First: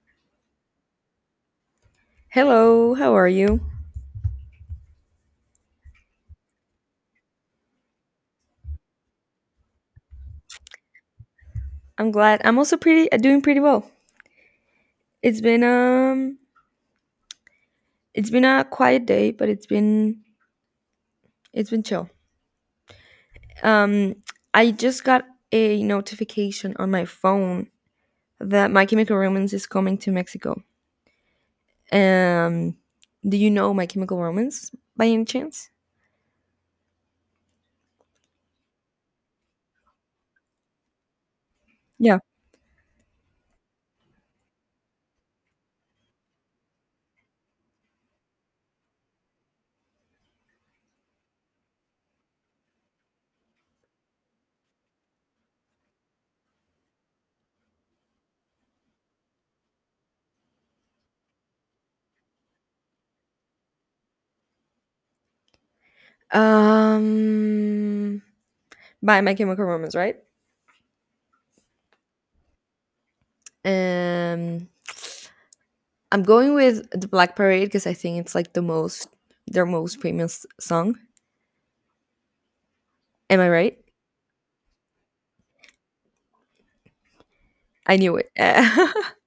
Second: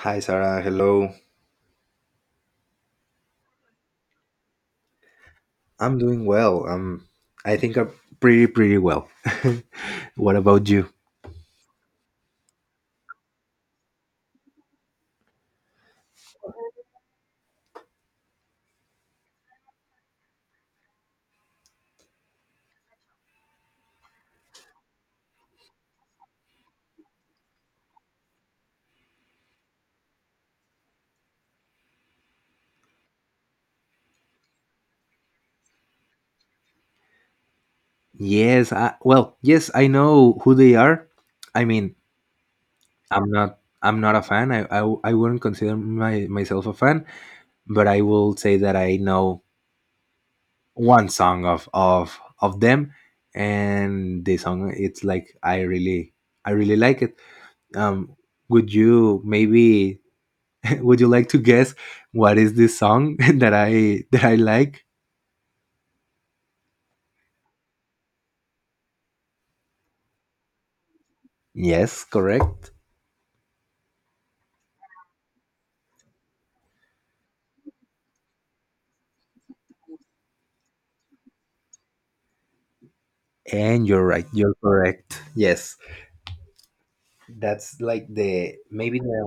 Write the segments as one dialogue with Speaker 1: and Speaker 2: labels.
Speaker 1: Hi, Sarah. Hello.
Speaker 2: Hello, how are you?
Speaker 1: I'm doing well. I think I'm pretty well. What about you?
Speaker 2: I'm glad. I'm also pretty doing pretty well. It's been um it's been a quiet day, but it's been chill. Um I just got a notification on my phone that My Chemical Romance is coming to Mexico. Um do you know My Chemical Romance by any chance?
Speaker 1: Yes. Well, yes, I know who they are. I mean,
Speaker 2: Yeah.
Speaker 1: I'm not. I'm not a fan. I wouldn't consider myself a fan, but I will say that I know one song of them, and the song it's like I really like it. Um, would you maybe Would you like to guess what is this song that I like?
Speaker 2: Um by My Chemical Romance, right?
Speaker 1: Yes, correct.
Speaker 2: Um I'm going with The Black Parade because I think it's like their most famous song. Am I right?
Speaker 1: And you're right. You're correct. Yes. That's
Speaker 2: I
Speaker 1: like
Speaker 2: knew it.
Speaker 1: the maybe the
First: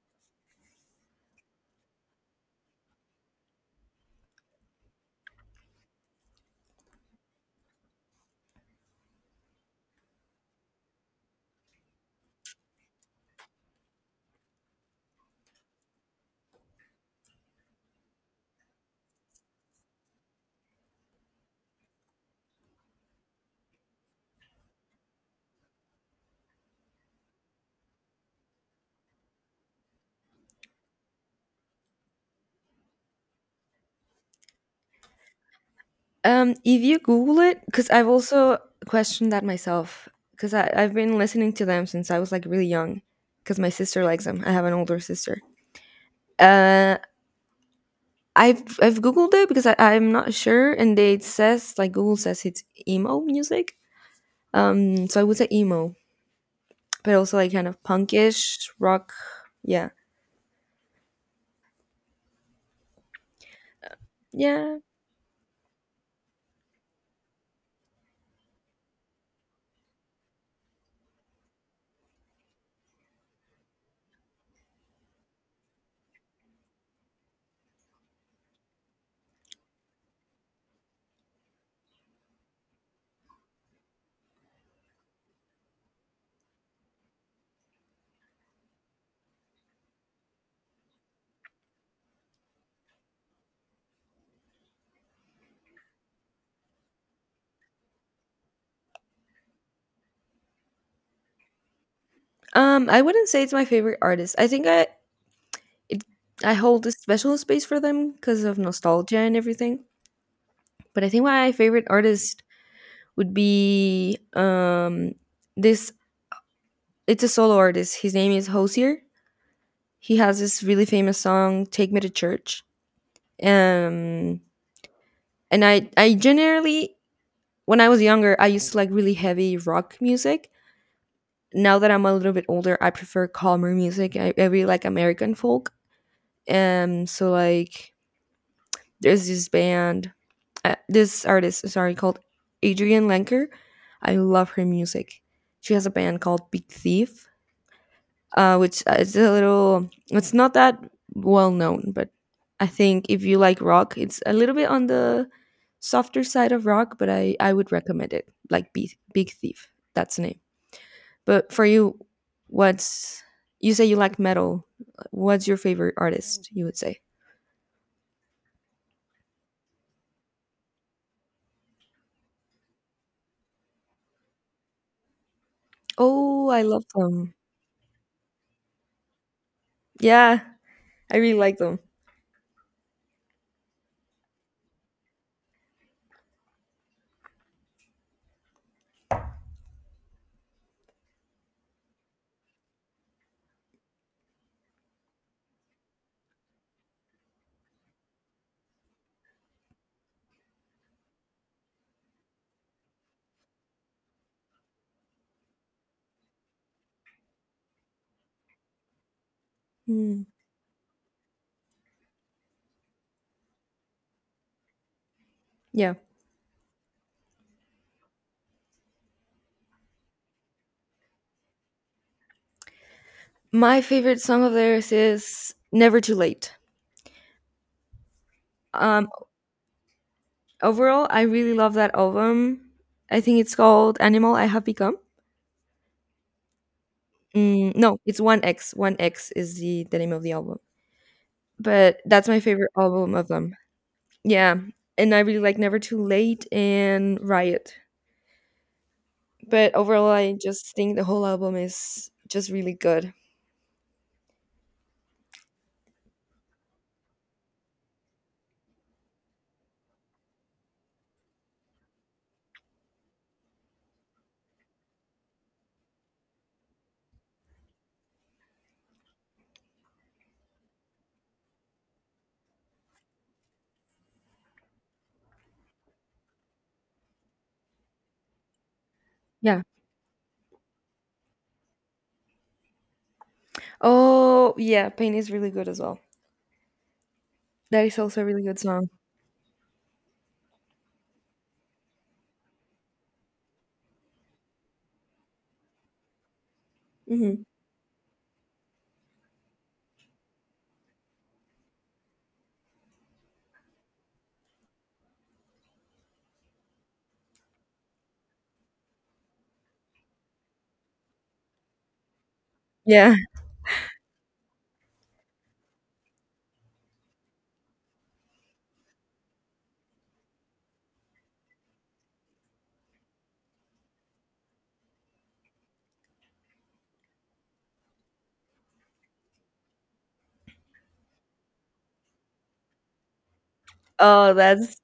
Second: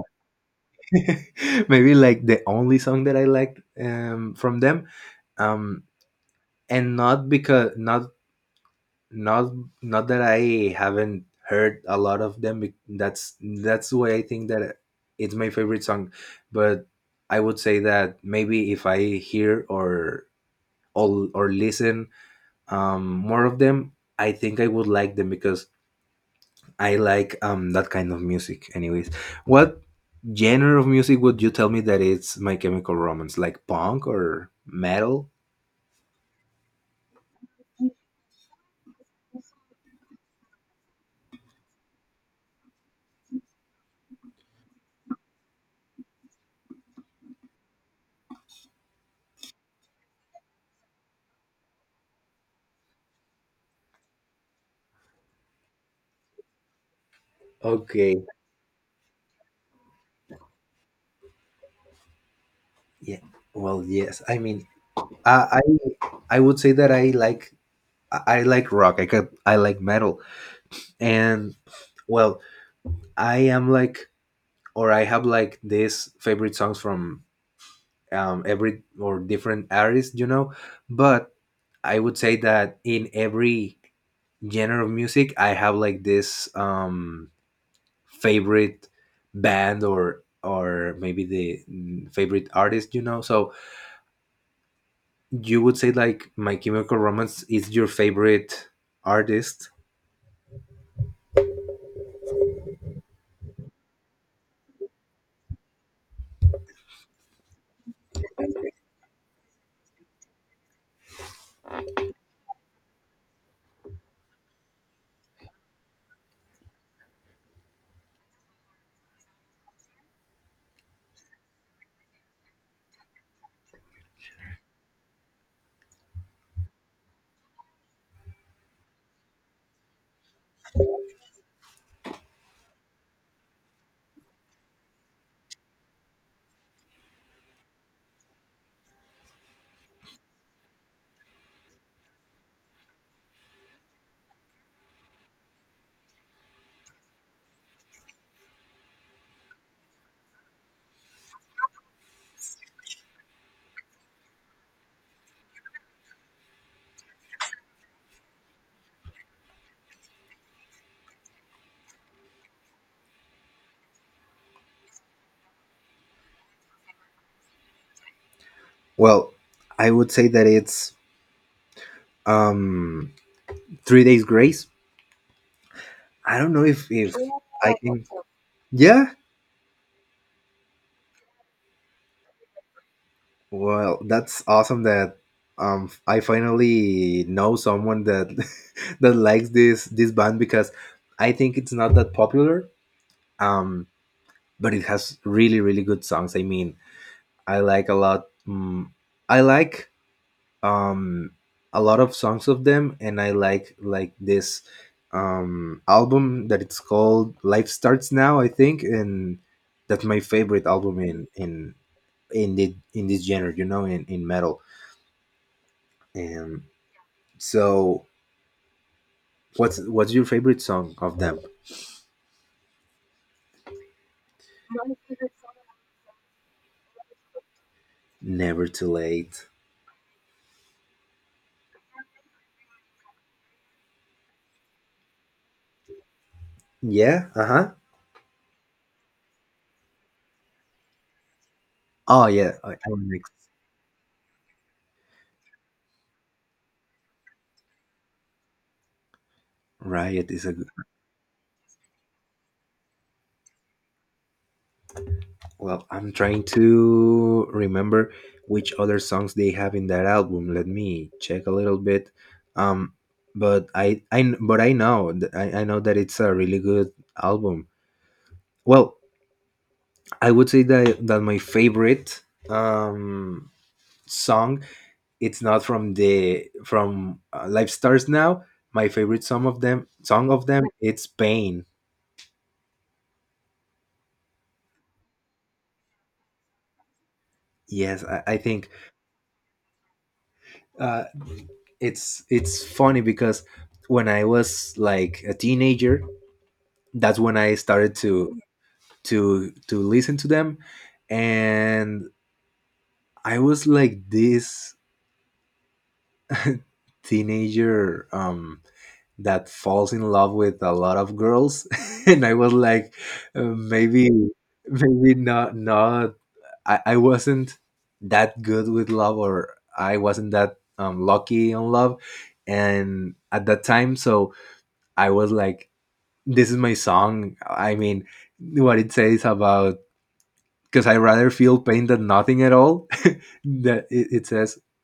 Speaker 1: maybe like the only song that I liked from them. Um and not because not not not that I haven't heard a lot of them, that's why I think that it's my favorite song, but I would say that maybe if I hear, or listen, more of them, I think I would like them because I like, that kind of music. Anyways, what genre of music would you tell me that it's My Chemical Romance, like punk or metal?
Speaker 2: If you Google it, because I've also questioned that myself, because I've been listening to them since I was like really young, because my sister likes them. I have an older sister. Uh, I've Googled it because I'm not sure, and it says like Google says it's emo music. So I would say emo, but also like kind of
Speaker 1: Okay.
Speaker 2: punkish rock. Yeah,
Speaker 1: Yeah. Well, yes, I mean,
Speaker 2: yeah.
Speaker 1: i i, I would say that I like rock. I like metal, and well, i am like I have like these favorite songs from, every or different artists, you know. But I would say that in every genre of music, I have like this, favorite band, or maybe the, favorite artist, you know. So you would say like My Chemical Romance is your favorite artist?
Speaker 2: I wouldn't say it's my favorite artist. I think it I hold a special space for them because of nostalgia and everything. But I think my favorite artist would be this it's a solo artist. His name is Hosier. He has this really famous song Take Me to Church. Um and I generally when I was younger I used to like really heavy rock music. Now that I'm a little bit older, I prefer calmer music. I really like American folk. So like there's this band, this artist, sorry, called Adrian Lenker. I love her music. She has a band called Big Thief, which is a little, it's not that well known, but I think if you like rock, it's a little bit on the softer side of rock, but I would recommend it. Like Big Thief, that's the name. But for you, what's, you say you like metal. What's your favorite artist, you would say?
Speaker 1: Well, I would say that it's, um, Three Days Grace. I
Speaker 2: Oh,
Speaker 1: don't
Speaker 2: I
Speaker 1: know
Speaker 2: love
Speaker 1: if
Speaker 2: them.
Speaker 1: I can. Yeah.
Speaker 2: Yeah, I really like them.
Speaker 1: Well, that's awesome that, I finally know someone that that likes this band, because I think it's not that popular. Um, but it has really really good songs. I mean, I like a lot. I like, um a lot of songs of them, and I like this, album that it's called Life Starts Now, I think. And that's my
Speaker 2: Mm,
Speaker 1: favorite album in this genre. You know, in metal.
Speaker 2: yeah.
Speaker 1: And so what's your favorite song of them?
Speaker 2: My favorite song of theirs is Never Too Late.
Speaker 1: Never Too
Speaker 2: Um,
Speaker 1: Late.
Speaker 2: overall, I really love that album. I think it's called Animal I Have Become.
Speaker 1: Yeah. Uh huh.
Speaker 2: Mm, no, it's 1X. 1X is the name of the album. But that's
Speaker 1: Oh
Speaker 2: my
Speaker 1: yeah.
Speaker 2: favorite
Speaker 1: I- I'm
Speaker 2: album of them. Yeah. And I really like Never Too Late and Riot. But overall,
Speaker 1: Riot
Speaker 2: I
Speaker 1: is a good-
Speaker 2: just think the whole album is just really good.
Speaker 1: well. I'm trying to remember which other songs they have in that album. Let me check a little bit. Um, but I know, I know that it's a really good album. Well, I would say that that my favorite, um song, it's not from the from Life Stars Now. My favorite
Speaker 2: Yeah.
Speaker 1: song of them, it's Pain.
Speaker 2: Oh, yeah. Pain is really good as well. That is
Speaker 1: Yes,
Speaker 2: also a
Speaker 1: I
Speaker 2: really good
Speaker 1: think,
Speaker 2: song.
Speaker 1: uh, it's funny because when I was like a teenager, that's
Speaker 2: Hmm.
Speaker 1: when I started to listen to them, and I was like this teenager, that falls in love with a lot of girls, and I was like,
Speaker 2: Yeah.
Speaker 1: maybe, maybe not not I wasn't that good with love, or I wasn't that, lucky on love, and at that time. So I was like, this is my song. I mean, what it says about, because I rather feel pain than nothing at all. That it
Speaker 2: Oh,
Speaker 1: says,
Speaker 2: that's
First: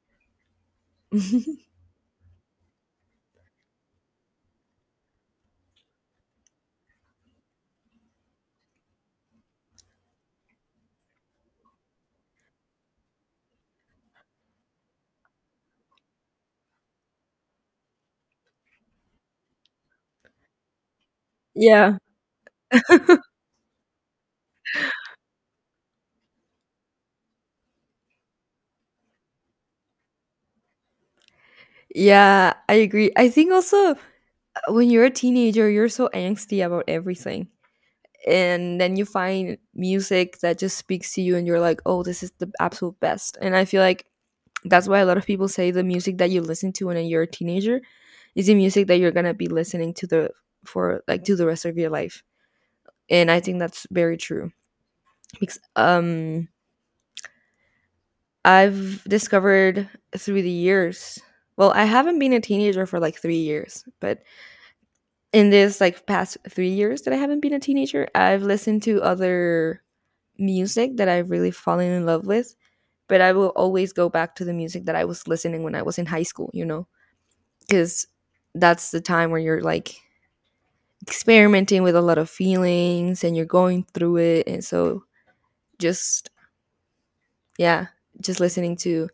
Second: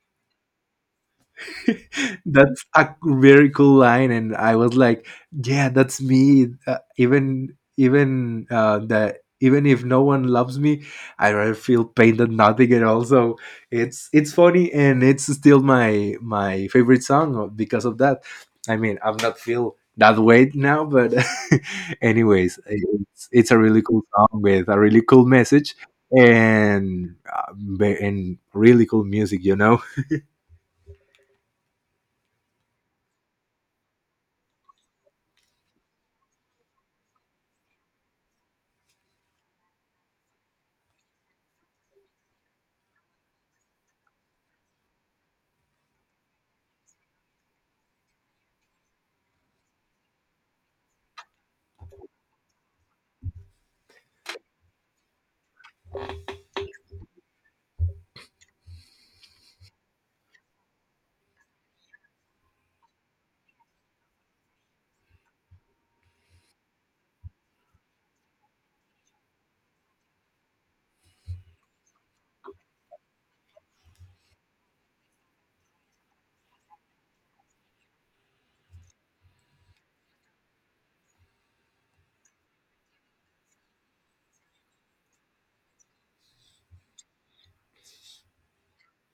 Speaker 1: that's a very cool line. And I was like, yeah, that's me. Even even the even if no one loves me, I rather feel pain than nothing at all. So it's funny, and it's still my favorite song, because of that. I mean, I'm not feel that way now, but
Speaker 2: yeah.
Speaker 1: anyways, it's a really cool song with a really cool message, and uh, and really cool music, you know.
Speaker 2: Yeah, I agree. I think also when you're a teenager, you're so angsty about everything. And then you find music that just speaks to you and you're like, "Oh, this is the absolute best." And I feel like that's why a lot of people say the music that you listen to when you're a teenager is the music that you're going to be listening to the for like to the rest of your life. And I think that's very true because I've discovered through the years. Well, I haven't been a teenager for like 3 years, but in this like past 3 years that I haven't been a teenager, I've listened to other music that I've really fallen in love with. But I will always go back to the music that I was listening when I was in high school, you know, because that's the time where you're like experimenting with a lot of feelings and you're going through it. And so just, yeah, just listening to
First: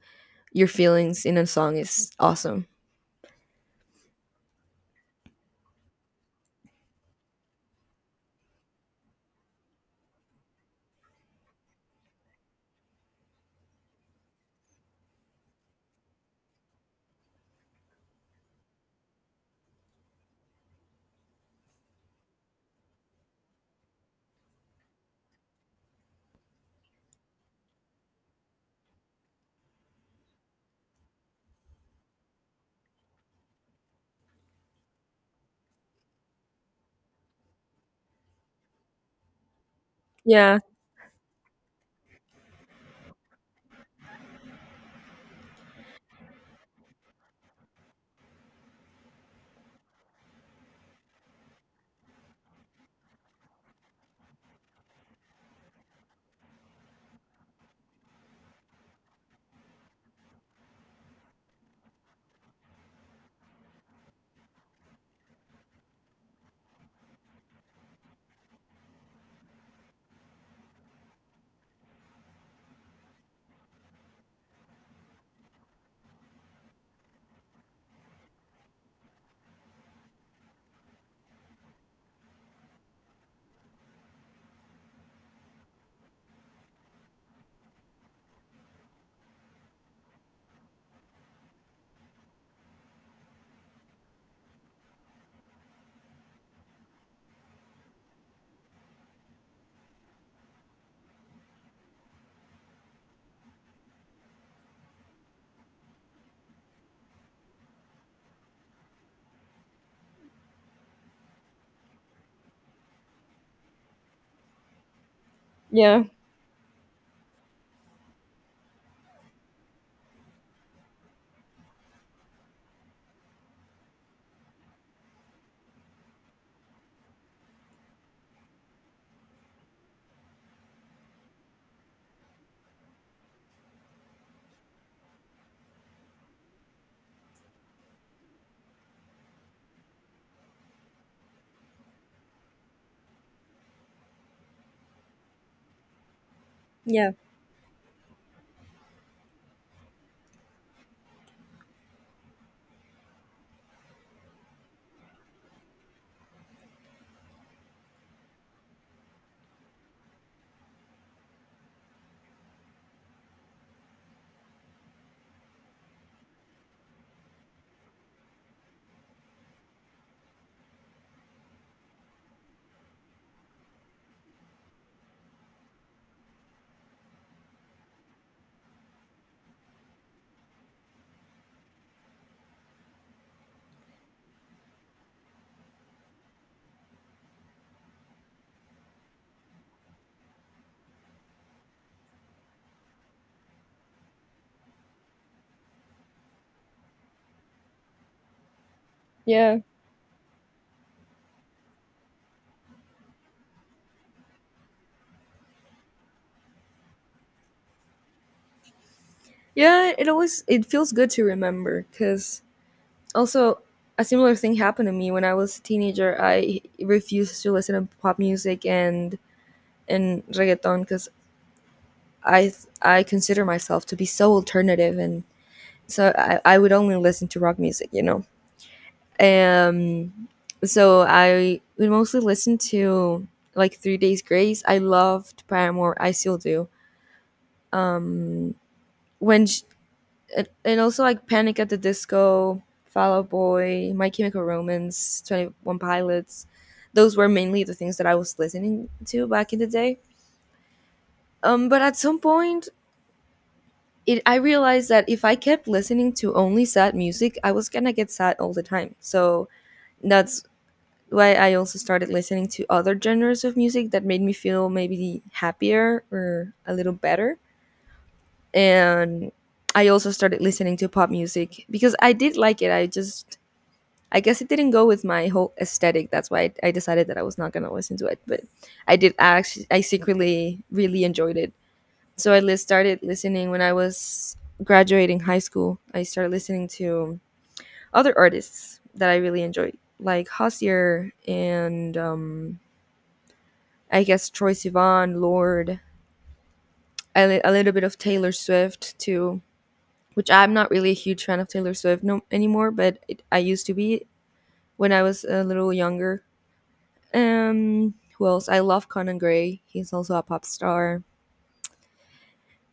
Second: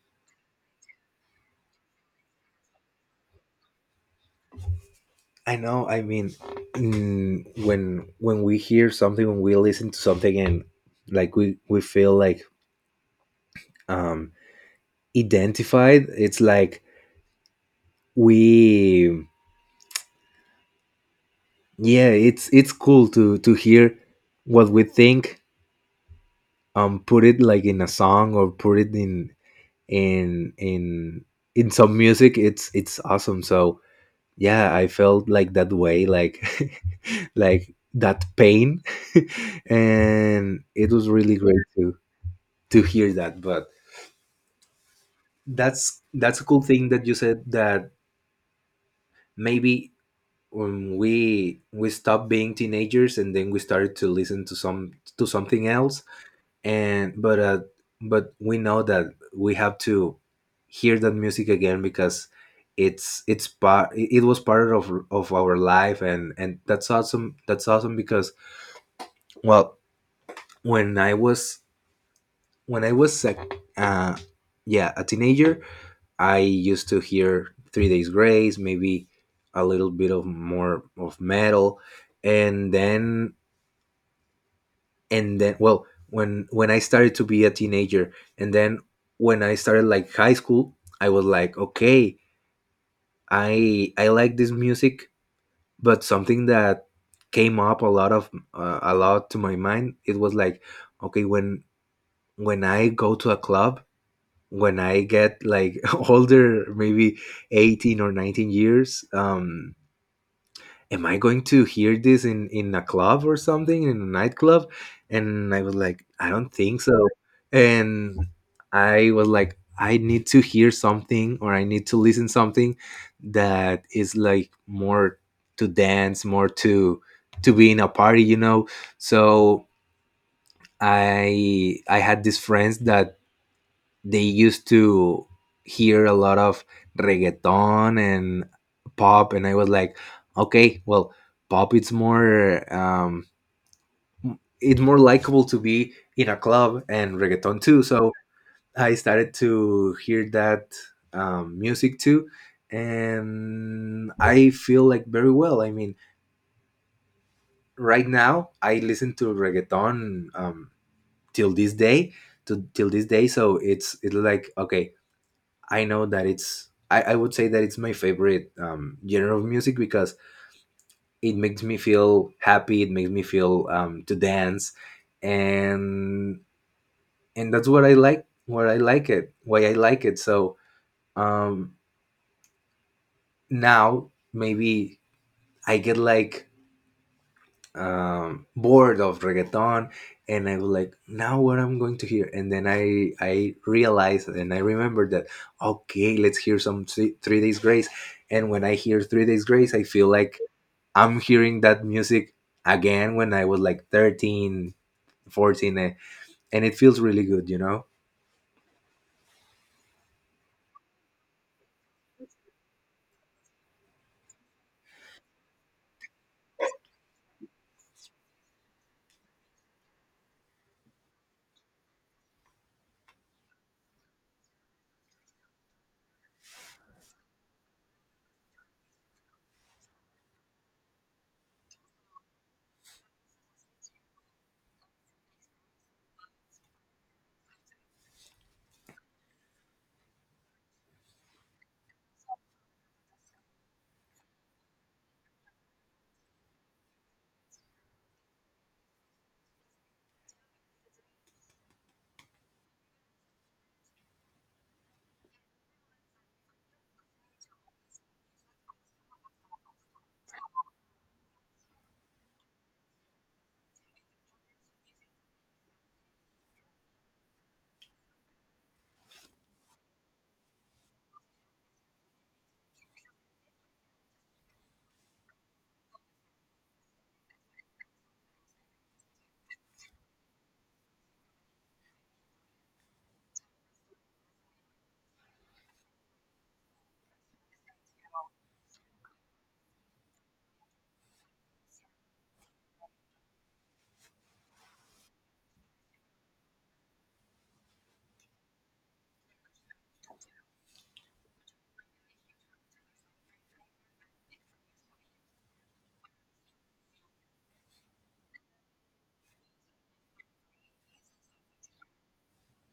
Speaker 2: your feelings in a song is awesome.
Speaker 1: I know. I mean, when we hear something, when we listen to something, and like we feel like, um identified, it's like we, yeah, it's cool to hear what we think, put it like in a song, or put it in in in some music. It's awesome. So yeah, I felt like that way, like like that pain,
Speaker 2: Yeah.
Speaker 1: and it was really great to hear that. But that's a cool thing that you said, that maybe when we stopped being teenagers, and then we started to listen to some to something else, and but, but we know that we have to hear that music again, because it was part of our life. And that's awesome. That's awesome, because, well, when i was when i was, yeah, a teenager, I used to hear Three Days Grace, maybe a little bit of more of metal. And then and then well, when I started to be a teenager, and then when I started like high school, I was like, okay, I like this music, but something that came up a lot of, a lot to my mind, it was like, okay, when I go to a club, when I get like older, maybe 18 or 19 years, am I going to hear this in a club or something, in a nightclub? And I was
Speaker 2: Yeah,
Speaker 1: like, I don't think so. And I was like, I need to hear something, or I need to listen something that is like more to dance, more to be in a party, you know. So I had these friends that they used to hear a lot of reggaeton and pop. And I was like, okay, well, pop, it's more, it's more likable to be in a club,
Speaker 2: yeah,
Speaker 1: and reggaeton too. So I started to hear that, music too. And I feel like very well. I mean, right now I listen to reggaeton, till this day, to till this day. So it's like, okay, I know that it's I would say that it's my favorite, genre of music, because it makes me feel happy. It makes me feel, to dance, and and that's what I like. What I like it, why I like it. So, um, now maybe I get like, bored of reggaeton. And I was like, now what I'm going to hear? And then I realized, and I remembered that, okay, let's hear some Three Days Grace. And when I hear Three Days
Speaker 2: yeah,
Speaker 1: Grace, I feel like I'm hearing that music again, when I was like 13, 14, and it feels really good, you know.
Speaker 2: yeah. It always it feels good to remember because also a similar thing happened to me when I was a teenager. I refused to listen to pop music and reggaeton because I I consider myself to be so alternative and so I would only listen to rock music, you know. Um, so I would mostly listen to like Three Days Grace. I loved Paramore. I still do. Um, when And also like Panic at the Disco, Fall Out Boy, My Chemical Romance, Twenty One Pilots. Those were mainly the things that I was listening to back in the day. But at some point, it I realized that if I kept listening to only sad music, I was gonna get sad all the time. So that's why I also started listening to other genres of music that made me feel maybe happier or a little better. And I also started listening to pop music because I did like it. I guess it didn't go with my whole aesthetic. That's why I decided that I was not gonna listen to it. But I did actually, I secretly really enjoyed it. So I started listening when I was graduating high school. I started listening to other artists that I really enjoyed, like Hossier and I guess Troye Sivan, Lord, a little bit of Taylor Swift too, which I'm not really a huge fan of Taylor Swift no anymore, but it, I used to be when I was a little younger. Who else? I love Conan Gray. He's also a pop star.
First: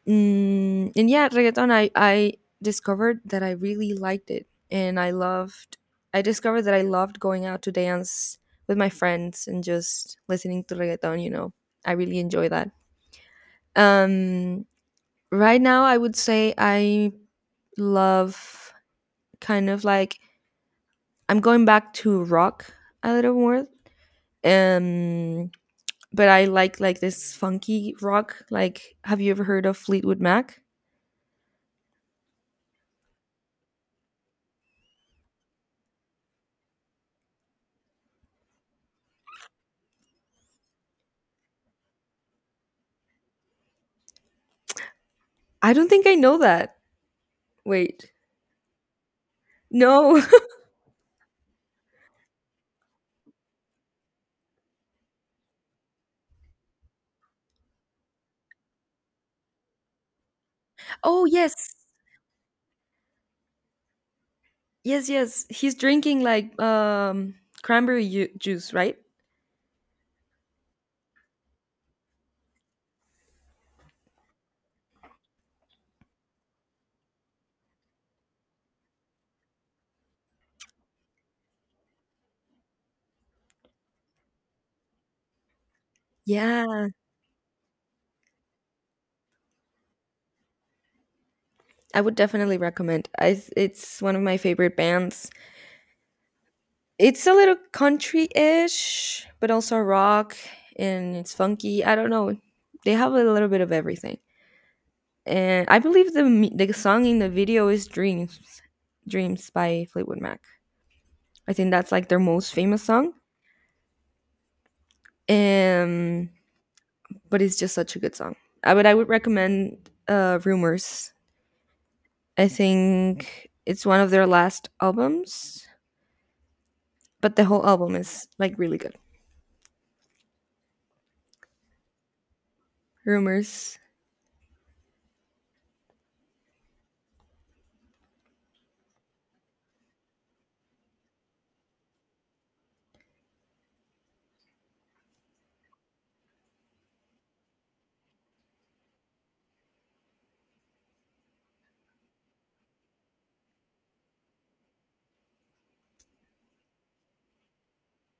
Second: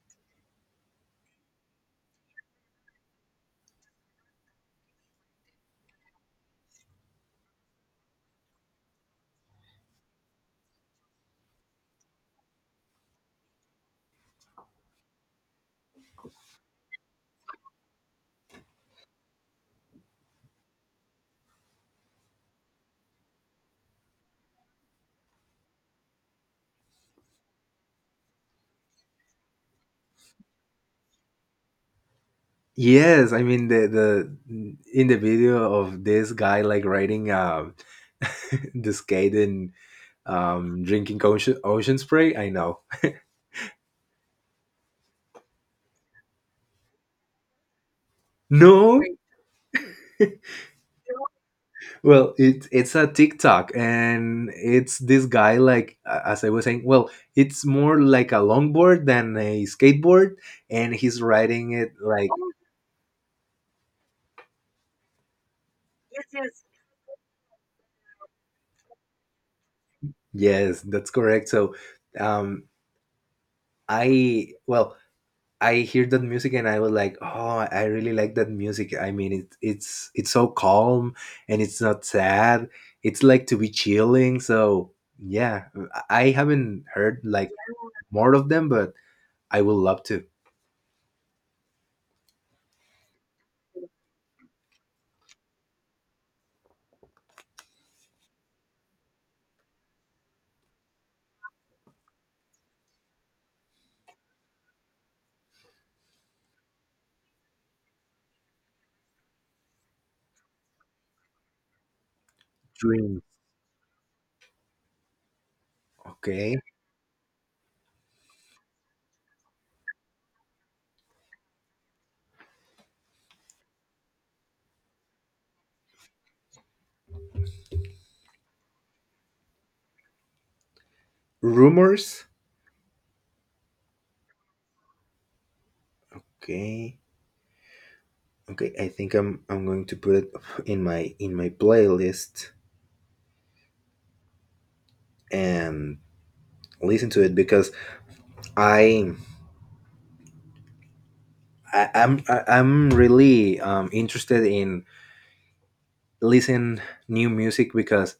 Speaker 2: And yeah, reggaeton. I discovered that I really liked it, and I loved. I discovered that I loved going out to dance with my friends and just listening to reggaeton. You know, I really enjoy that. Um, right now, I would say I love kind of like I'm going back to rock a little more. Um, but I like this funky rock. Like, have you ever heard of Fleetwood Mac?
Speaker 1: Yes, I mean, the in the video of this guy like riding, the skate, and drinking ocean spray. I know.
Speaker 2: I don't think I know that. Wait,
Speaker 1: No.
Speaker 2: no.
Speaker 1: Well, it's a TikTok, and it's this guy, like, as I was saying, well, it's more like a longboard than a skateboard, and he's
Speaker 2: Oh, yes,
Speaker 1: riding it like, oh.
Speaker 2: yes, yes. He's drinking
Speaker 1: Yes,
Speaker 2: like
Speaker 1: yes.
Speaker 2: cranberry juice, right?
Speaker 1: Yes, that's correct. So, um, well, I hear that music, and I was like, oh, I really like that music. I mean, it's so calm, and it's not sad. It's like to be chilling. So yeah, I haven't
Speaker 2: Yeah,
Speaker 1: heard like more of them, but I would love to.
Speaker 2: I would definitely recommend. I it's one of my favorite bands. It's a little country-ish, but also rock, and it's funky. I don't know. They have a little bit of everything. And I believe the the song in the video is "Dreams," "Dreams" by Fleetwood Mac. I think that's like their most famous song,
Speaker 1: Dreams.
Speaker 2: um,
Speaker 1: Okay.
Speaker 2: but it's just such a good song. I would recommend "Rumors." I think it's one of their last albums, but the whole album is like really good.
Speaker 1: Rumors.
Speaker 2: "Rumors,"
Speaker 1: Okay. Okay. I think I'm going to put it in my playlist, and listen to it because, I, I'm really, interested in listen new music, because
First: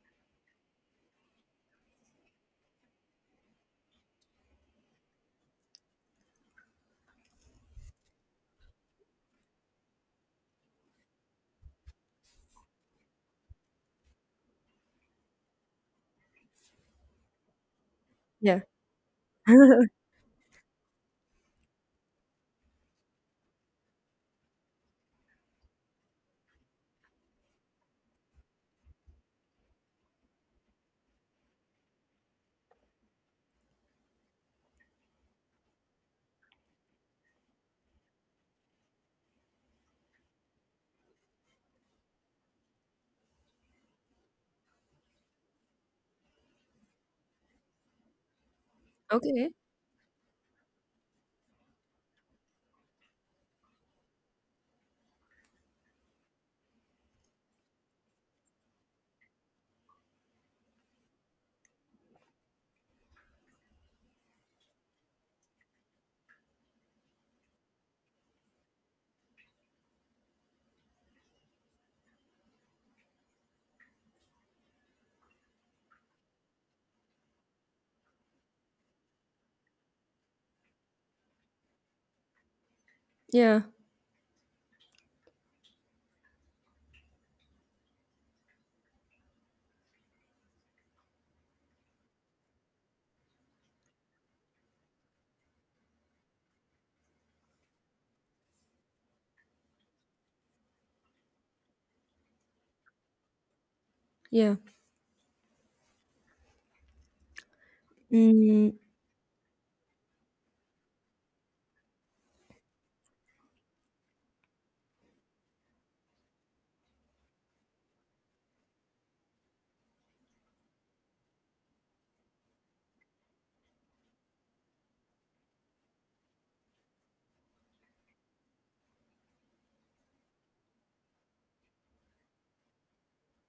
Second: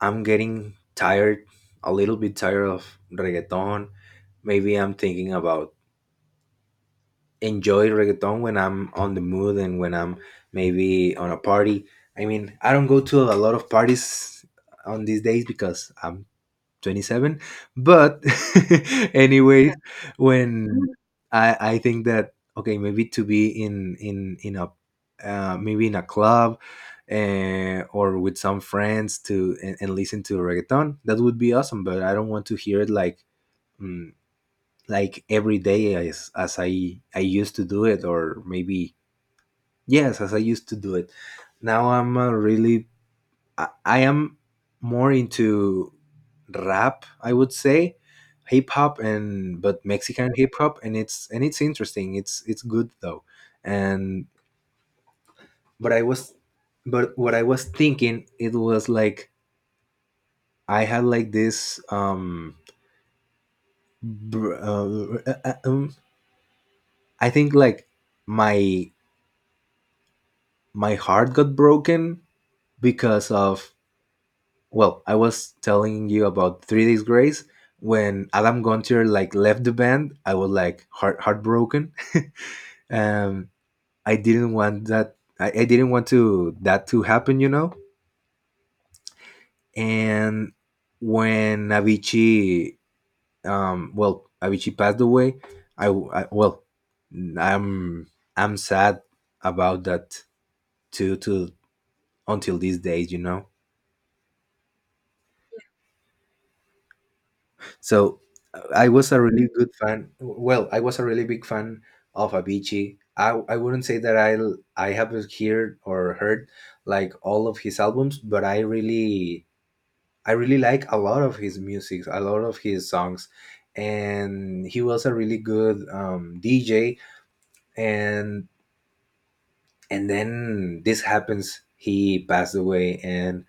Speaker 1: I'm getting tired, a little bit tired of reggaeton. Maybe I'm thinking about enjoy reggaeton when I'm on the mood, and when I'm maybe on a party. I mean, I don't go to a lot of parties on these days because I'm 27, but
Speaker 2: yeah.
Speaker 1: anyway, when I think that, okay, maybe to be in a, maybe in a club, or with some friends, to and listen to reggaeton, that would be awesome. But I don't want to hear it like, mm, like every day, as I used to do it, or maybe yes, as I used to do it. Now, I'm a really I am more into rap, I would say, hip hop,
Speaker 2: Okay.
Speaker 1: and but Mexican hip hop, and it's interesting. It's good though, and but I was but what I was thinking, it was like, I had like this, br- uh, uh, uh, um I think like my my heart got broken, because of, well, I was telling you about Three Days Grace. When Adam Gunter like left the band, I was like heartbroken. Um,
Speaker 2: Yeah.
Speaker 1: I didn't want that. I didn't want to that to happen, you know. And when Avicii, well, Avicii passed away. I Well, I'm I'm sad about that too. To Until these days, you know.
Speaker 2: Yeah.
Speaker 1: So
Speaker 2: Mm,
Speaker 1: I was a really good fan. Well, I was a really big fan of Avicii. I wouldn't say that I have heard or heard like all of his albums, but I really like a lot of his music, a lot of his songs, and he was a really good DJ. And and then this happens. He passed away, and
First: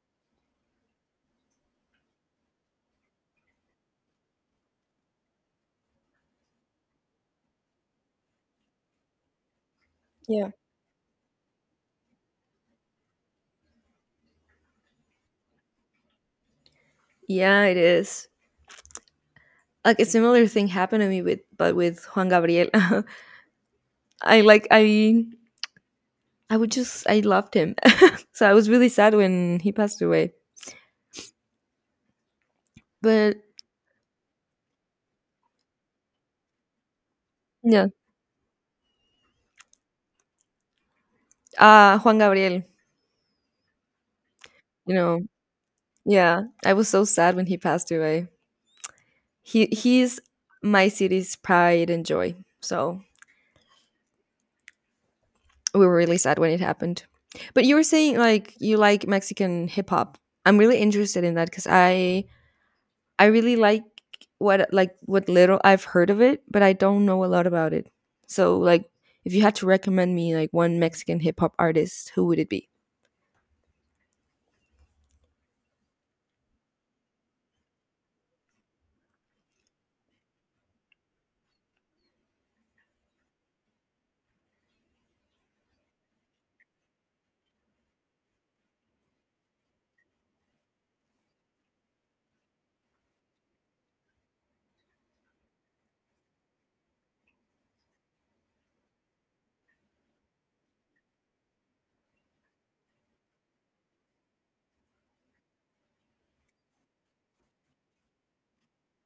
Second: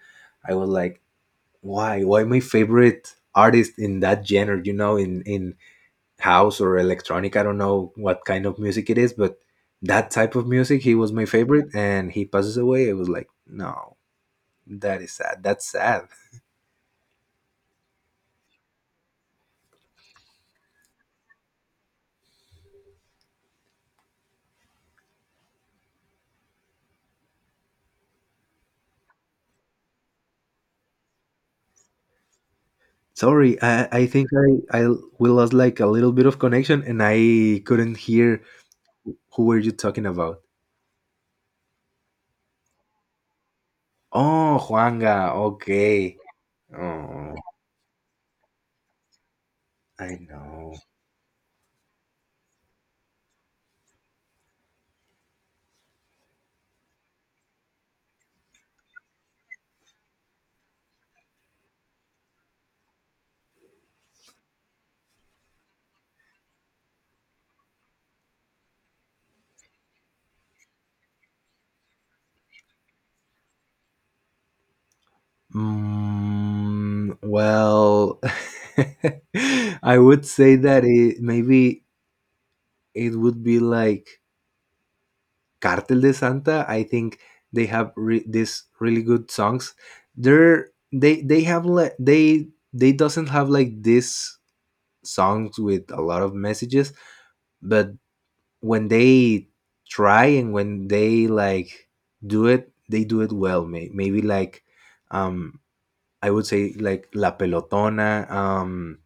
Speaker 1: I was like, why? Why my favorite artist in that genre? You know, in house or electronic. I don't know what kind of music it is, but that type of
Speaker 2: yeah.
Speaker 1: music, he was my favorite. And he passes away. I was like, no, that is sad. That's sad.
Speaker 2: Yeah, it is. Like a similar thing happened to me with, but with Juan Gabriel. I like I would just I loved him. So I was really sad when he passed away. But
Speaker 1: Sorry, I think I we lost like a little bit of connection and I
Speaker 2: yeah,
Speaker 1: couldn't hear who were you talking about.
Speaker 2: Juan Gabriel,
Speaker 1: Oh,
Speaker 2: you know.
Speaker 1: Juanga. Okay.
Speaker 2: Yeah, I was so
Speaker 1: Oh,
Speaker 2: sad when he passed away. He's
Speaker 1: I know.
Speaker 2: my city's pride and joy. So we were really sad when it happened. But you were saying like you like Mexican hip hop. I'm really interested in that cuz I really like what little I've heard of it, but I don't know a lot about it. So like if you had to recommend me like one Mexican hip hop artist, who would it be?
Speaker 1: Mm, well, I would say that it maybe it would be like Cartel de Santa. I think they have these really good songs. They have like they doesn't have like these songs with a lot of messages, but when they try and when they like do it, they do it well. Maybe like um I would say like La Pelotona,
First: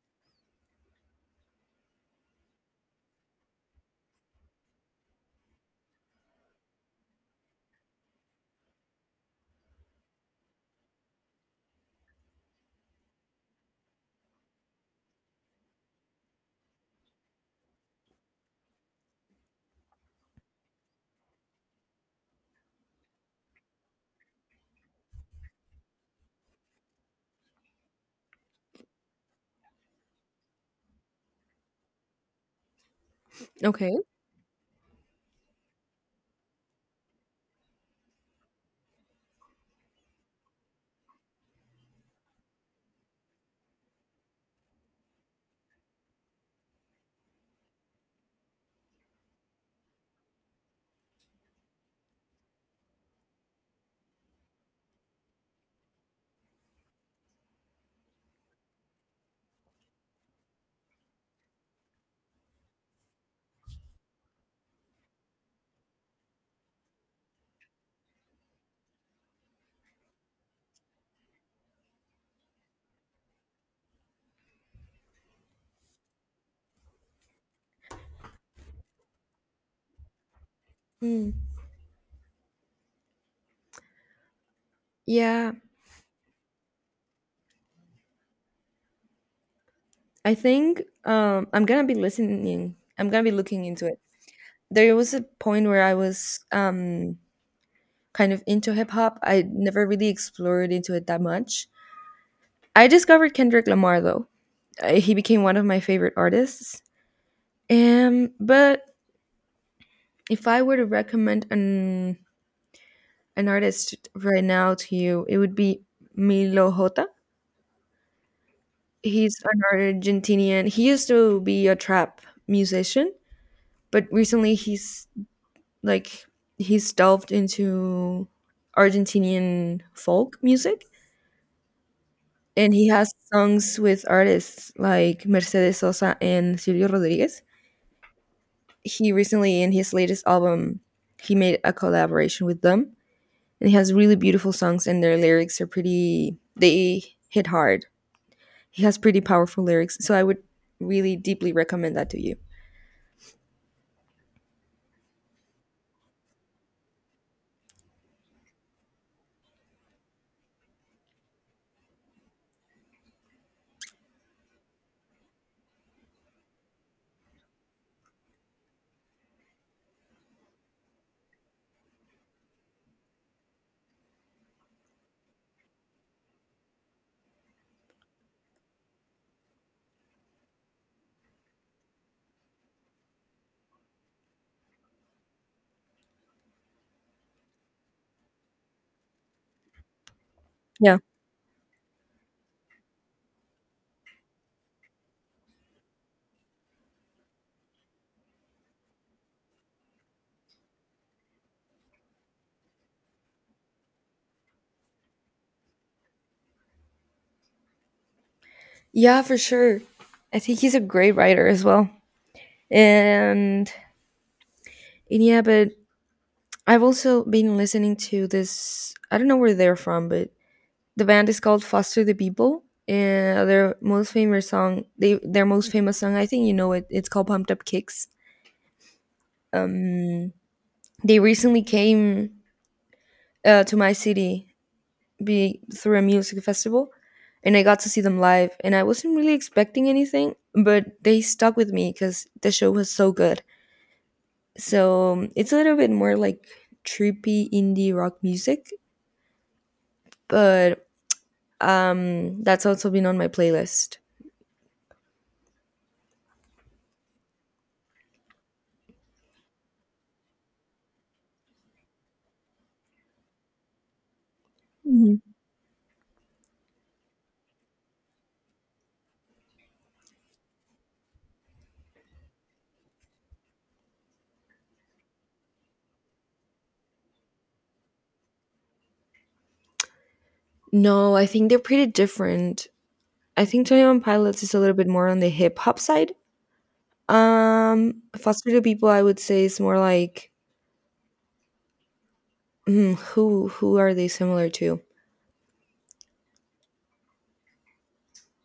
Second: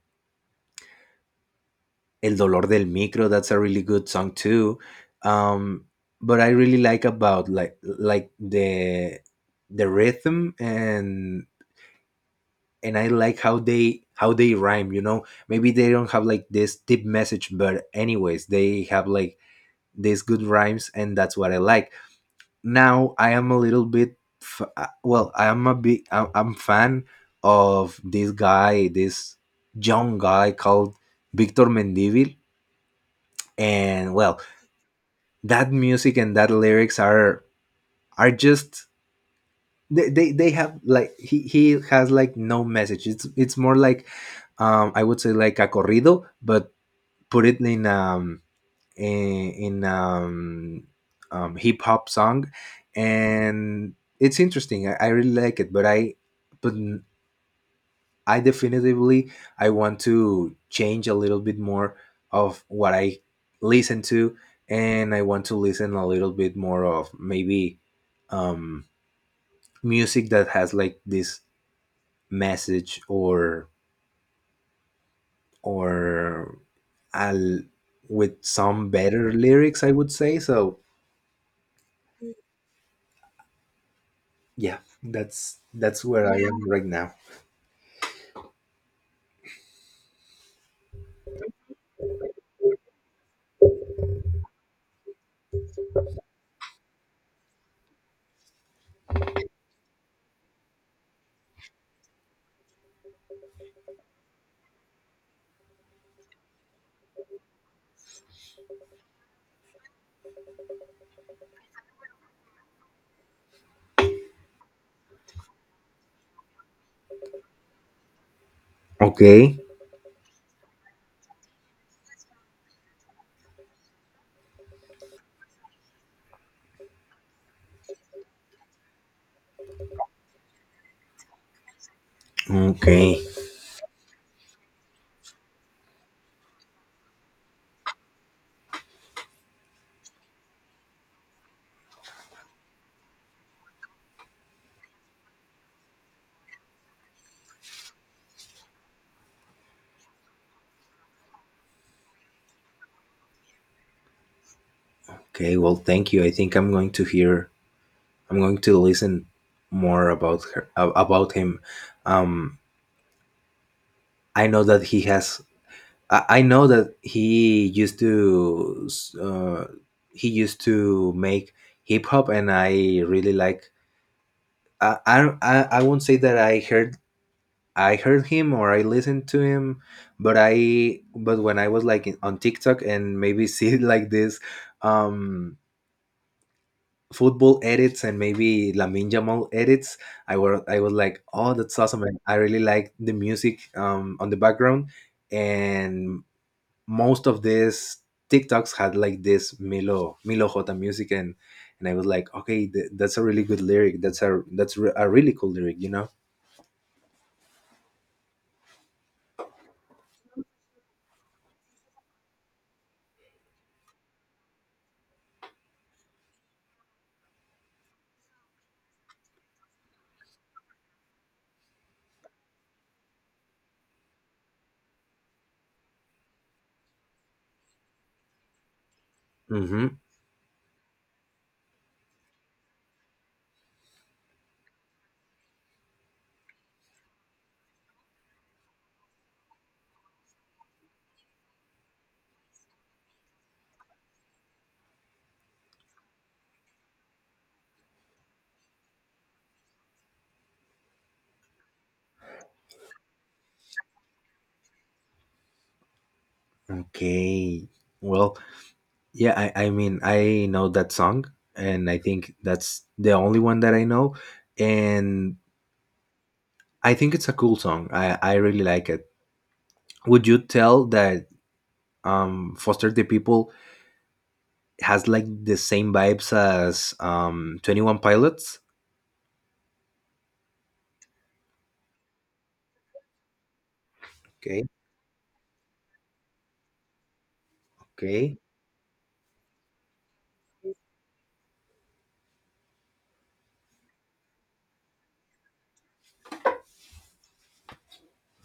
Speaker 1: El Dolor del Micro, that's a really good song too. Um, but I really like about like the rhythm and I like how they rhyme, you know. Maybe they don't have like this deep message, but anyways, they have like these good rhymes and that's what I like. Now I am a little bit well, I am a big I- I'm fan of this guy, this young guy called Victor Mendivil,
Speaker 2: Okay.
Speaker 1: and well, that music and that lyrics are just they have like he has like no message. It's more like I would say like a corrido, but put it in in, in um, hip hop song, and it's interesting. I really like it, but I definitively, I want to change a little bit more of what I listen to, and I want to listen a little bit more of maybe um, music that has like this message or al- with some better lyrics. I would say so.
Speaker 2: Mm.
Speaker 1: Yeah,
Speaker 2: Yeah,
Speaker 1: that's where I am right now.
Speaker 2: I think I'm gonna be listening. I'm gonna be looking into it. There was a point where I was kind of into hip hop. I never really explored into it that much. I discovered Kendrick Lamar though. He became one of my favorite artists. But if I were to recommend an artist right now to you, it would be Milo Hota. He's an
Speaker 1: Okay.
Speaker 2: Argentinian. He used to be a trap musician, but recently he's like he's delved into Argentinian folk music and he has
Speaker 1: Okay.
Speaker 2: songs with artists like Mercedes Sosa and Silvio Rodriguez. He recently in his latest album he made a collaboration with them and he has really beautiful songs and their lyrics are pretty they hit hard. He has pretty powerful lyrics, so I would really deeply recommend that to you.
Speaker 1: Okay. Well, thank you. I think I'm going to listen more about about him. Um, I know that he has. I know that he used to. Uh, he used to make hip hop, and I really like. I won't say that I heard him or I listened to him, but when I was like on TikTok and maybe see like this um football edits and maybe Lamin Jamal edits. I was
Speaker 2: Yeah.
Speaker 1: like, oh, that's awesome! And I really like the music on the background, and most of these TikToks had like this Milo Jota music, and I was like, okay, that's a really good lyric. That's a really cool lyric, you know.
Speaker 2: Yeah, for sure. I think he's a great writer as well. And, and yeah, but I've also been listening to this. I don't know where they're from, but the band is called Foster the People. And their most famous song, they their most famous song, I think you know it. It's called Pumped Up Kicks.
Speaker 1: Mm-hmm.
Speaker 2: Um, they recently came to my city through a music festival, and I got to see them live. And I wasn't really expecting anything, but they stuck with me because the show was so good. So it's a little bit more like trippy indie rock music, but that's also been on my playlist.
Speaker 1: Okay. Well, yeah, I mean, I know that song, and I think that's the only one that I know.
Speaker 2: Mhm.
Speaker 1: And I think it's a cool song. I really like it. Would you tell that Foster the People has like the same vibes as 21 Pilots?
Speaker 2: No, I think they're pretty different. I think Twenty One Pilots is a
Speaker 1: Okay,
Speaker 2: little bit more on the hip hop side.
Speaker 1: okay.
Speaker 2: Foster the People, I would say, is more like who are they similar to?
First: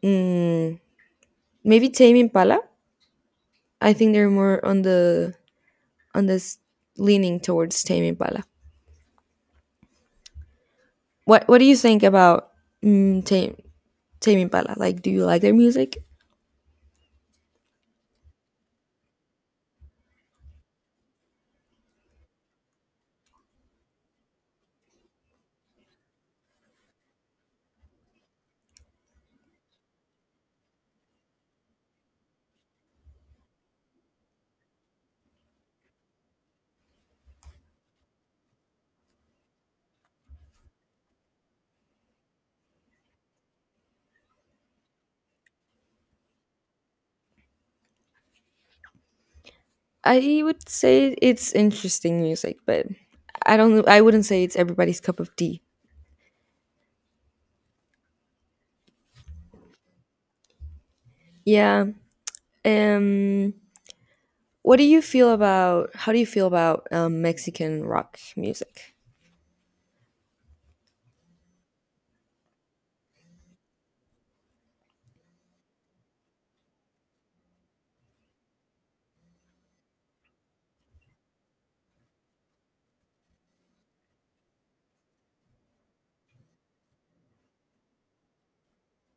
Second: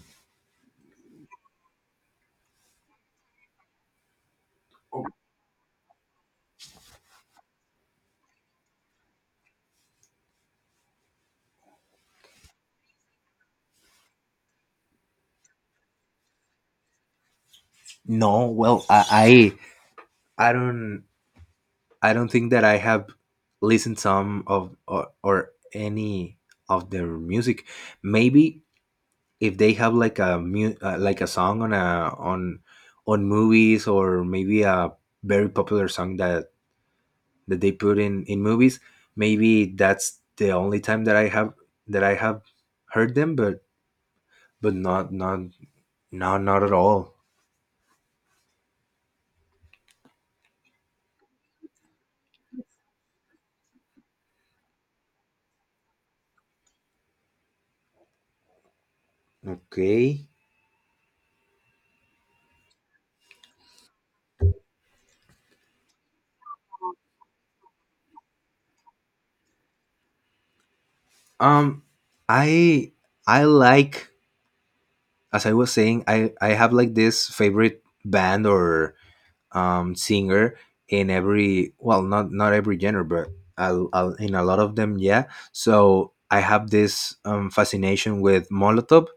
Speaker 2: Mm, Maybe Tame Impala. I think they're more on the on this leaning towards Tame Impala. What do you think about mm, Tame Tame Impala? Like, do you like their music?
Speaker 1: No, well, I don't think that I have listened some of or any of their music. Maybe if they have like like a song on a on on movies, or maybe a very popular song that they put in movies. Maybe that's the only time that I have heard them, but but not not not at all.
Speaker 2: I would say it's interesting music, but I wouldn't say it's everybody's cup of tea.
Speaker 1: Okay.
Speaker 2: Yeah. Um what do you feel about Mexican rock music?
Speaker 1: Um, I I like, as I was saying, I have like this favorite band or singer in every, well, not every genre, but in a lot of them, yeah. So I have this fascination with Molotov.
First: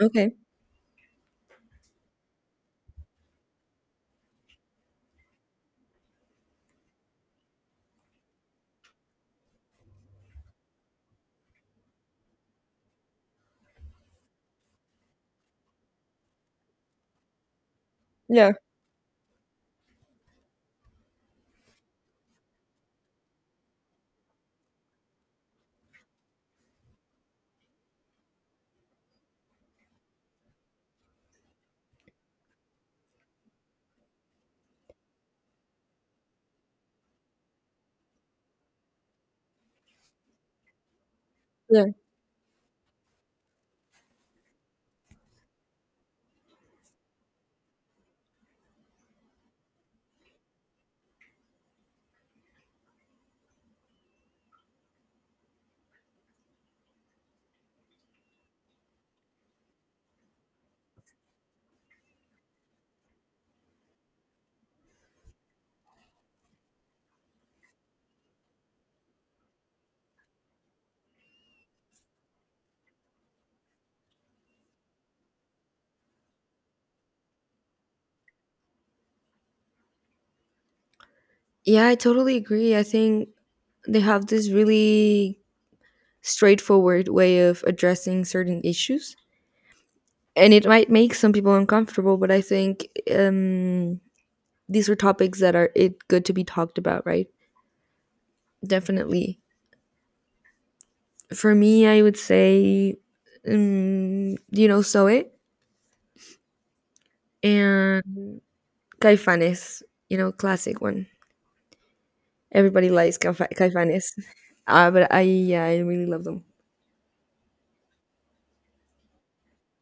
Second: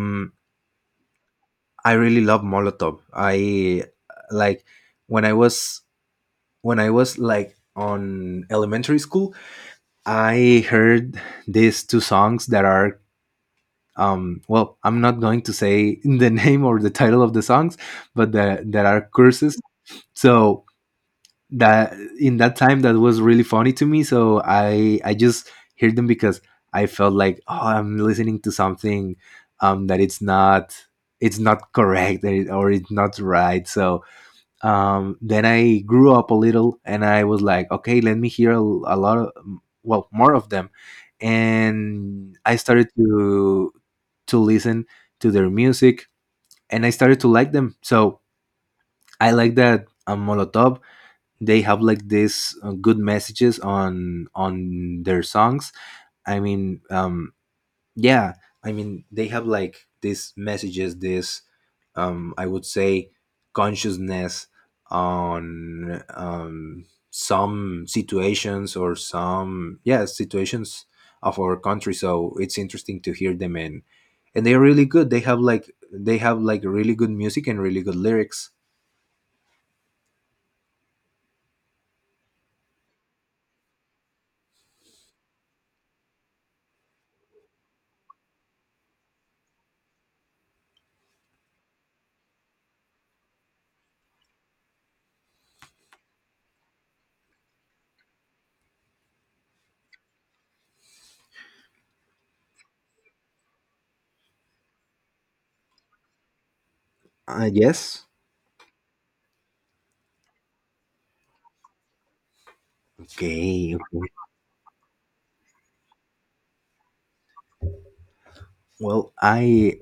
Speaker 2: Okay.
Speaker 1: I really love Molotov. I like when I was when I was like on elementary school, I heard these two songs that are well, I'm not going to say the name or the title of the songs, but
Speaker 2: Yeah.
Speaker 1: that are curses. So that in that time that was really funny to me. So I just heard them because I felt like, oh, I'm listening to something that it's not correct, or it's not right. So then I grew up a little and I was like, okay, let me hear a lot of, well, more of them.
Speaker 2: Yeah.
Speaker 1: And I started to listen to their music, and I started to like them. So I like that Molotov, they have like this good messages on their songs. I mean, yeah. They have like these messages, this I would say consciousness on some situations, or some, yeah, situations of our country. So it's interesting to hear them, and they're really good. They have like really good music and really good lyrics.
Speaker 2: Yeah, I totally agree. I think they have this really straightforward way of addressing certain issues. And it might make some people uncomfortable, but I think um, these are topics that are it good to be talked about, right? Definitely. For me, I would say, Zoe
Speaker 1: Yes.
Speaker 2: and Caifanes, you know, classic one. Everybody likes
Speaker 1: Okay,
Speaker 2: Caifanes.
Speaker 1: okay.
Speaker 2: But I really love them.
Speaker 1: Well,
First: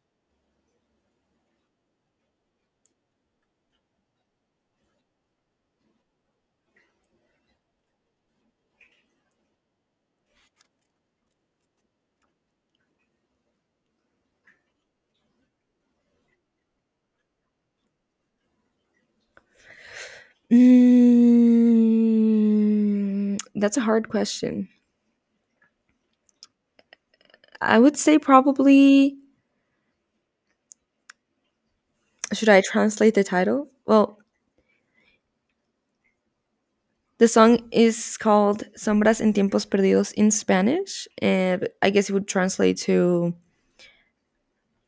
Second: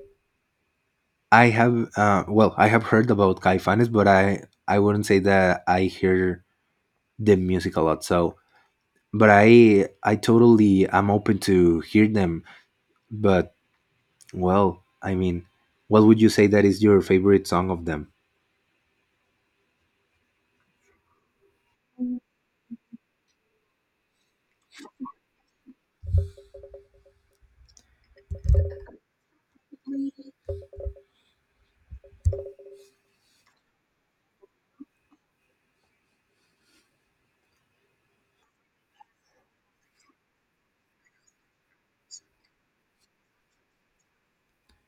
Speaker 1: I have well, I have heard about Caifanes, but I wouldn't say that I hear the music a lot. So, but I'm open to hear them. But, well, I mean, what would you say that is your favorite song of them?
Speaker 2: Mm, that's a hard question. I would say probably, should I translate the title? Well, the song is called Sombras en Tiempos Perdidos in Spanish. And I guess it would translate to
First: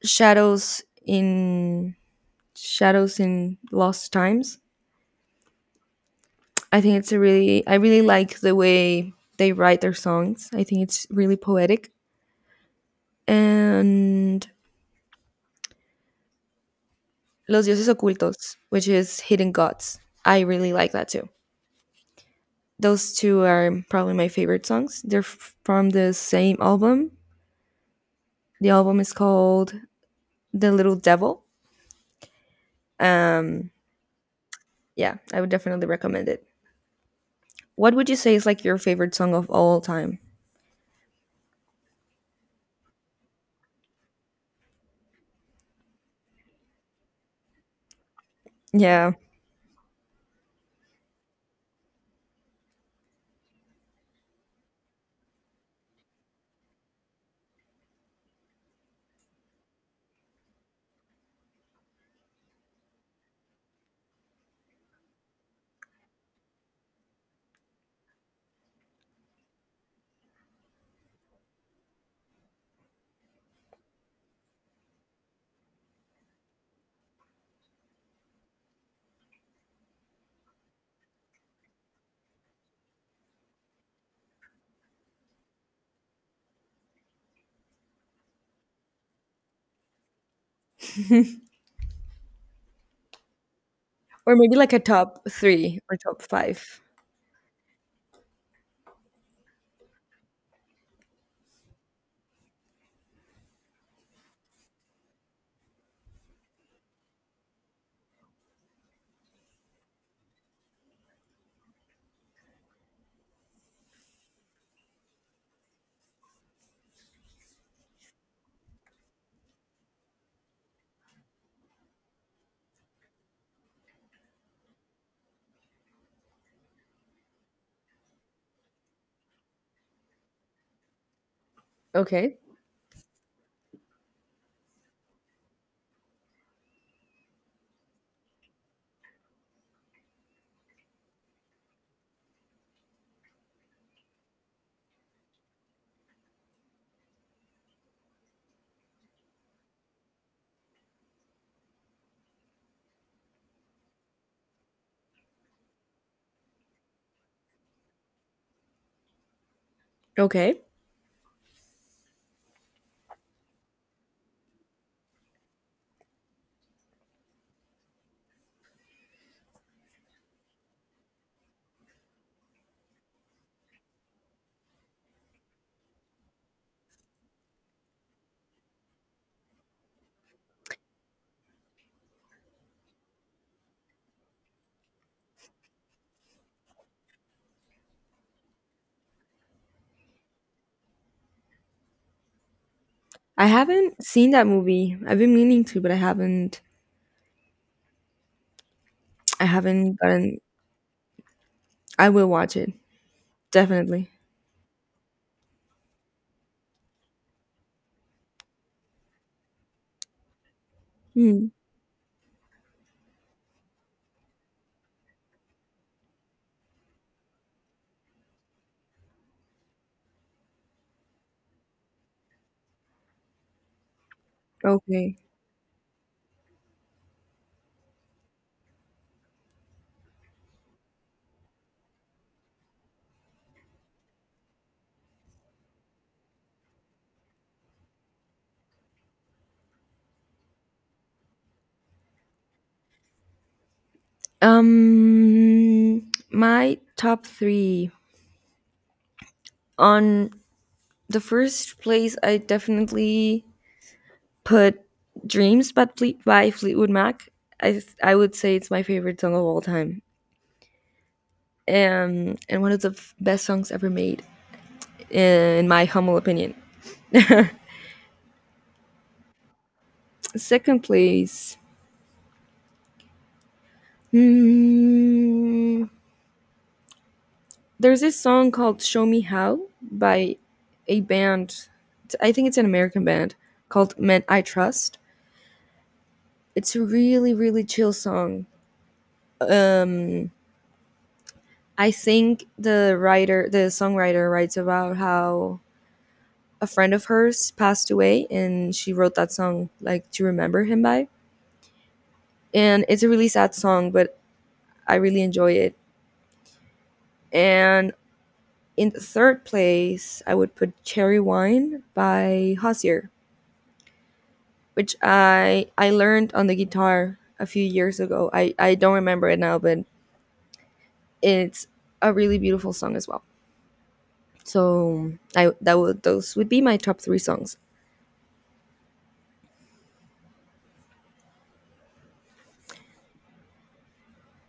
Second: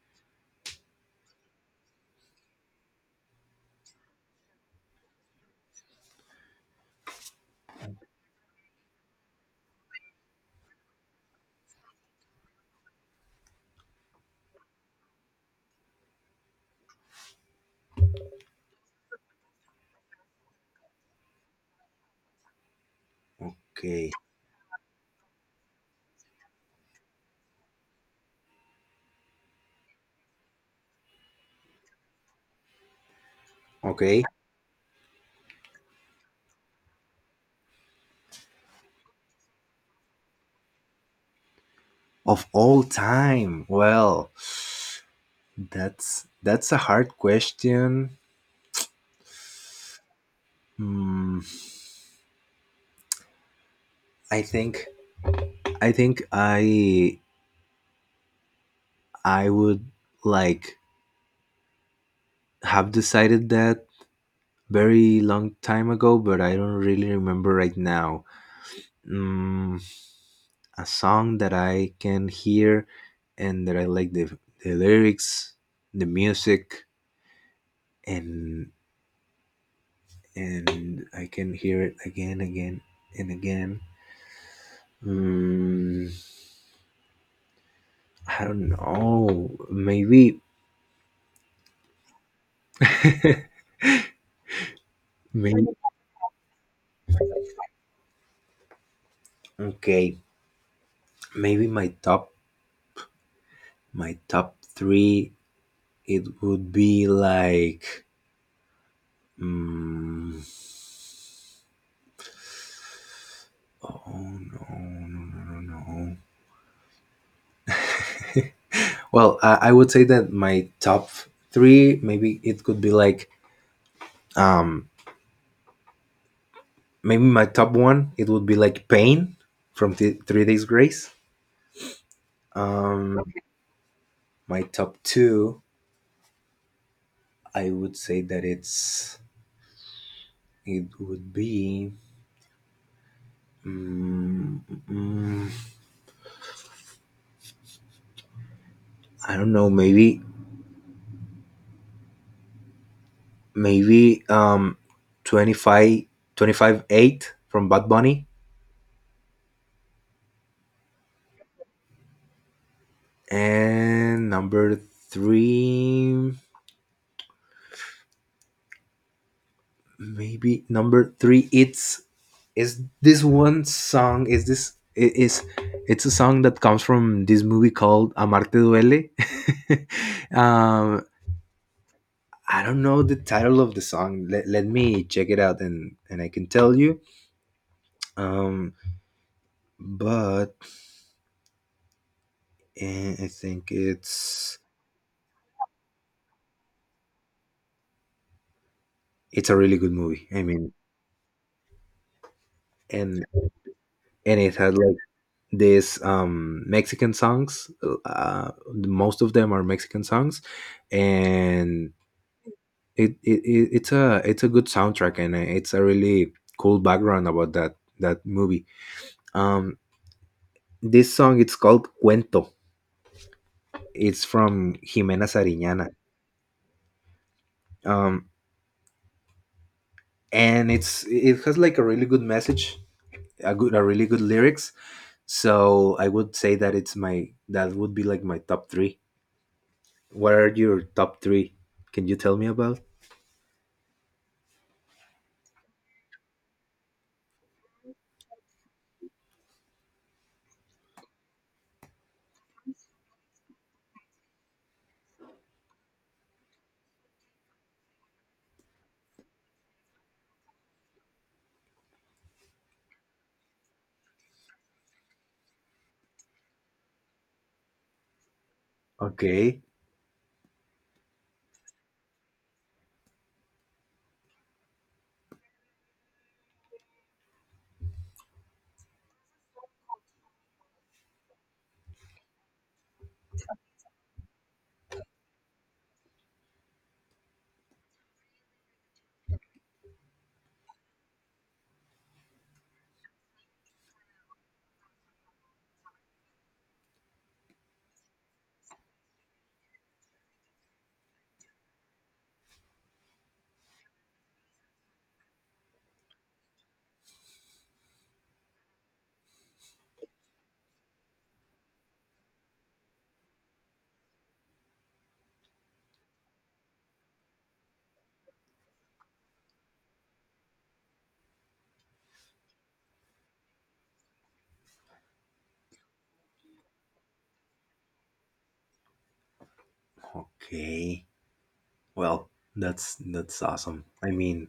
Speaker 2: Shadows in Shadows in Lost Times. I think it's a really I really like the way they write their songs. I think it's really poetic. And Los Dioses Ocultos, which is Hidden Gods. I really like that too. Those two are
Speaker 1: Okay,
Speaker 2: probably my favorite songs. From the same album. The album is called The Little Devil. Um
Speaker 1: okay,
Speaker 2: yeah, I would definitely recommend it. What would you say is like your favorite song of all time?
Speaker 1: of all time. Well, that's a hard question.
Speaker 2: Yeah.
Speaker 1: Hmm, I think I think I would like have decided that very long time ago, but I don't really remember right now. Mm, a song that I can hear and that I like the lyrics, the music, and I can hear it again, again, and again. Mm, I don't know. Maybe,
Speaker 2: Or maybe like a top
Speaker 1: maybe,
Speaker 2: 3 or top 5.
Speaker 1: okay. Maybe my top three. It would be like. Mm, oh, no, no, no, no, no. Well, I would say that my top three. Maybe it could be like. Um, Maybe my top one, it would be like Pain from Three Days Grace.
Speaker 2: Okay.
Speaker 1: Okay. My top two, I would say that it would be, mm, mm, I don't know, maybe, maybe, 25/8 from Bad Bunny.
Speaker 2: Okay.
Speaker 1: And number three, it's is this one song is this I- is it's a song that comes from this movie called Amarte Duele. um, I don't know the title of the song. Let me check it out, and I can tell you. Um, but, I
Speaker 2: I
Speaker 1: think
Speaker 2: haven't seen that movie. I've been meaning to, but I haven't I
Speaker 1: it's a really good
Speaker 2: haven't
Speaker 1: movie.
Speaker 2: gotten
Speaker 1: I mean,
Speaker 2: I will watch it.
Speaker 1: and
Speaker 2: Definitely.
Speaker 1: and it had like this Mexican songs. Most of them are Mexican songs,
Speaker 2: Hmm.
Speaker 1: and it's a good soundtrack, and it's a really cool background about that movie. um this song, it's called Cuento. It's from
Speaker 2: Okay.
Speaker 1: Jimena Sariñana. um and it has like a really good message, a really good lyrics. So I would say that it's my that would be like my top three. What are your top three? Can you tell me about?
Speaker 2: My top three. On the first place, I definitely put "Dreams" by, by Fleetwood Mac. I would say it's my favorite song of all time, and one of the best songs ever made, in my humble opinion.
Speaker 1: Okay,
Speaker 2: second place, Hmm. There's this song called "Show Me How" by a band. It's- I think it's an American band called "Men I Trust." It's a really, really chill song. Um, I think the writer, the songwriter, writes about how a friend of hers passed away, and she wrote that song like to remember him by. And it's a really sad song, but I really enjoy it. And in third place, I would put Cherry Wine by Hosier, which I learned on the guitar a few years ago. I don't remember it now, but it's a really beautiful song as well. So I that would those would be my top three songs.
Speaker 1: okay. Well, that's awesome. I mean,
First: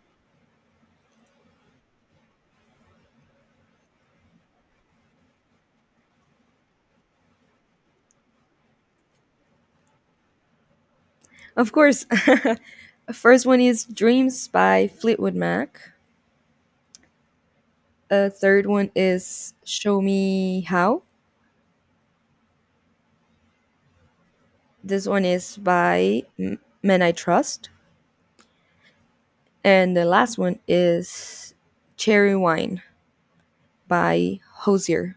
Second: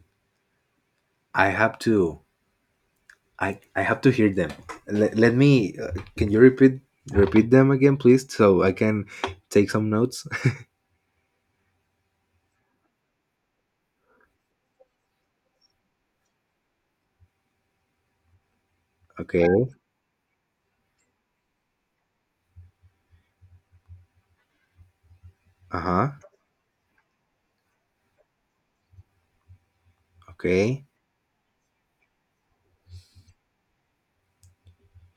Speaker 1: i have to I have to hear them. Let me. Can you repeat them again, please, so I can take some notes?
Speaker 2: Of course, first one is Dreams by Fleetwood Mac. A third one is
Speaker 1: Okay.
Speaker 2: Show Me How. This one is
Speaker 1: Uh huh.
Speaker 2: by Men I Trust, and the last one
Speaker 1: Okay.
Speaker 2: is Cherry Wine by Hosier.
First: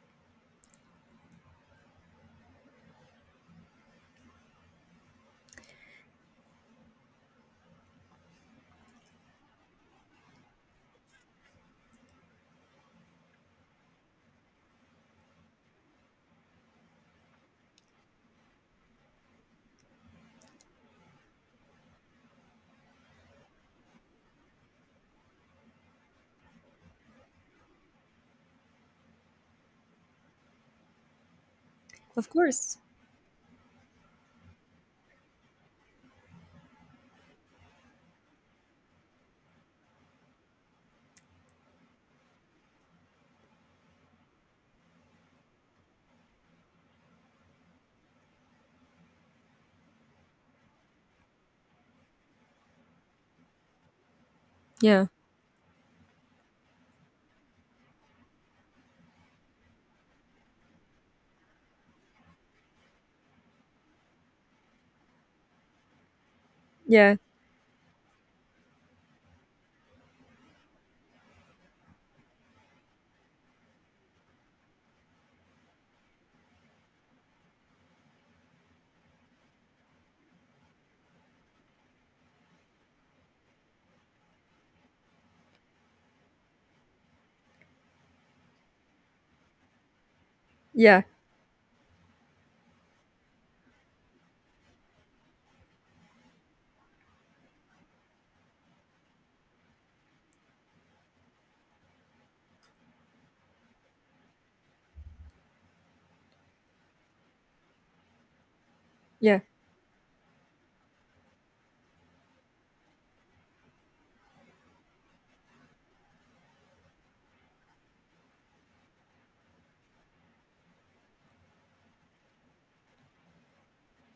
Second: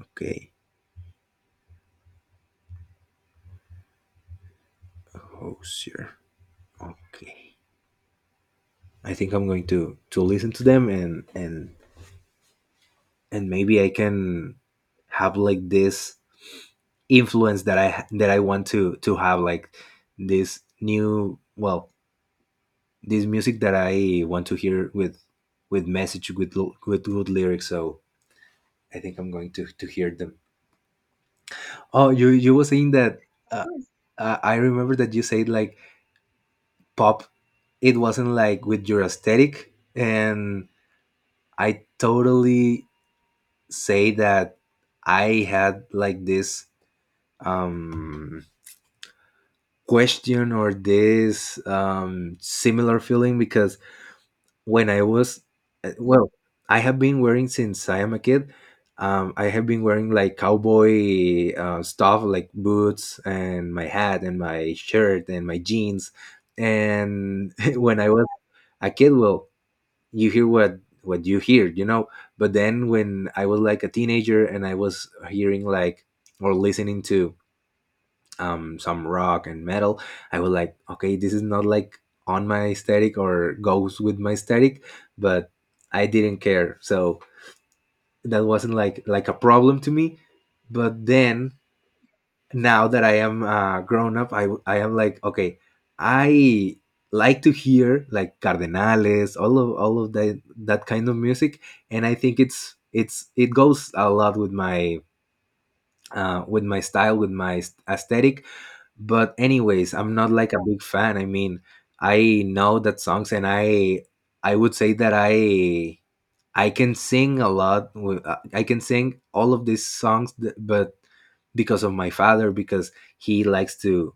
Speaker 1: Okay. Oh, sure. Okay. I think I'm going to listen to them, and and maybe I can have like this influence that I want to have like this new, well, this music that I want to hear with message, with good lyrics. So I think I'm going to hear them. Oh,
Speaker 2: Of
Speaker 1: you were
Speaker 2: course.
Speaker 1: saying that. Uh, I remember that you said like pop. It wasn't like with your aesthetic, and I totally say that I had like this um question or this similar feeling because when I
Speaker 2: Yeah.
Speaker 1: was well, I have been wearing since I am a kid. I have been wearing like cowboy stuff, like boots and my hat and my shirt and my jeans.
Speaker 2: Yeah.
Speaker 1: And when I was a kid, well, you hear what you hear, you know. But then when I was like a teenager and I was hearing like or listening to some rock and metal, I was like, okay, this is not like on my aesthetic, or goes with my aesthetic, but I didn't care, so that wasn't like a problem to me. But
Speaker 2: Yeah.
Speaker 1: then, now that I am grown up, I am like, okay, I like to hear like Cardenales, all of that kind of music. And I think it's, it goes a lot with my, with my style, with my aesthetic. But
Speaker 2: Yeah.
Speaker 1: anyways, I'm not like a big fan. I mean, I know that songs, and I would say that I can sing a lot. I can sing all of these songs, but because of my father, because he likes to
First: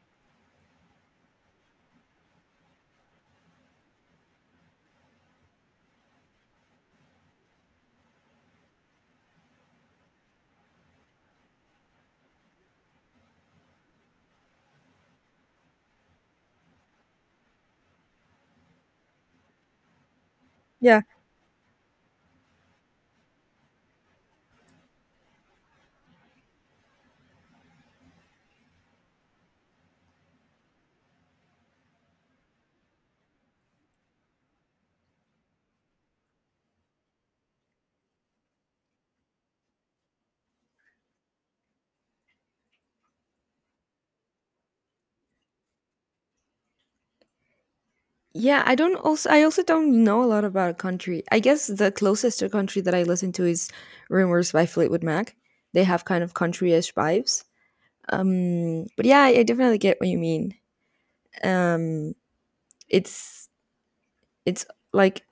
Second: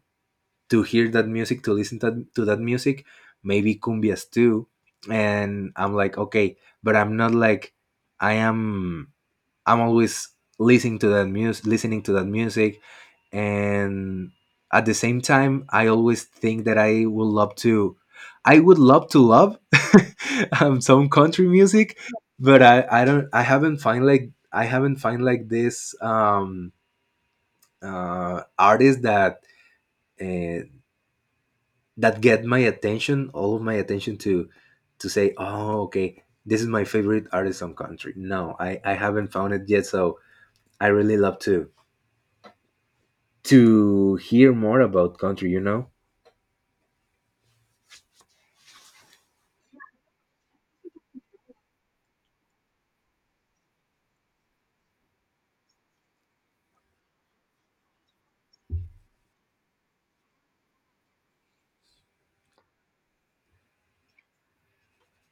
Speaker 1: to hear that music, to listen to that music, maybe cumbias too. And I'm like, okay, but I'm not like I am. I'm always listening to that music, listening to that music, and at the same time I always think that I would love to love
Speaker 2: Yeah.
Speaker 1: some country music. But I haven't find like this artist that uh, that get my attention, all of my attention, to say, oh, okay, this is my favorite artist from country. No, I haven't found it yet, so I really love to hear more about country, you know.
Speaker 2: Yeah, I also don't know a lot about a country. I guess the closest to country that I listen to is Rumors by Fleetwood Mac. They have kind of country-ish vibes. But yeah, I definitely get what you mean. Um it's it's like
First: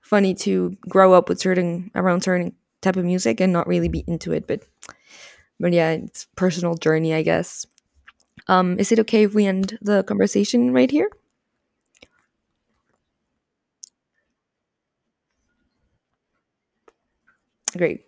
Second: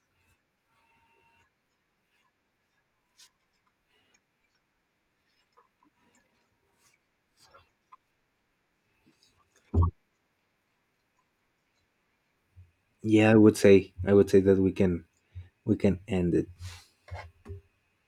Speaker 2: funny to grow up with certain around certain type of music and not really be into it, but yeah, it's personal journey, I guess. Is it okay if we end the conversation right here?
Speaker 1: Yeah, I would say that we can end it.
Speaker 2: Great.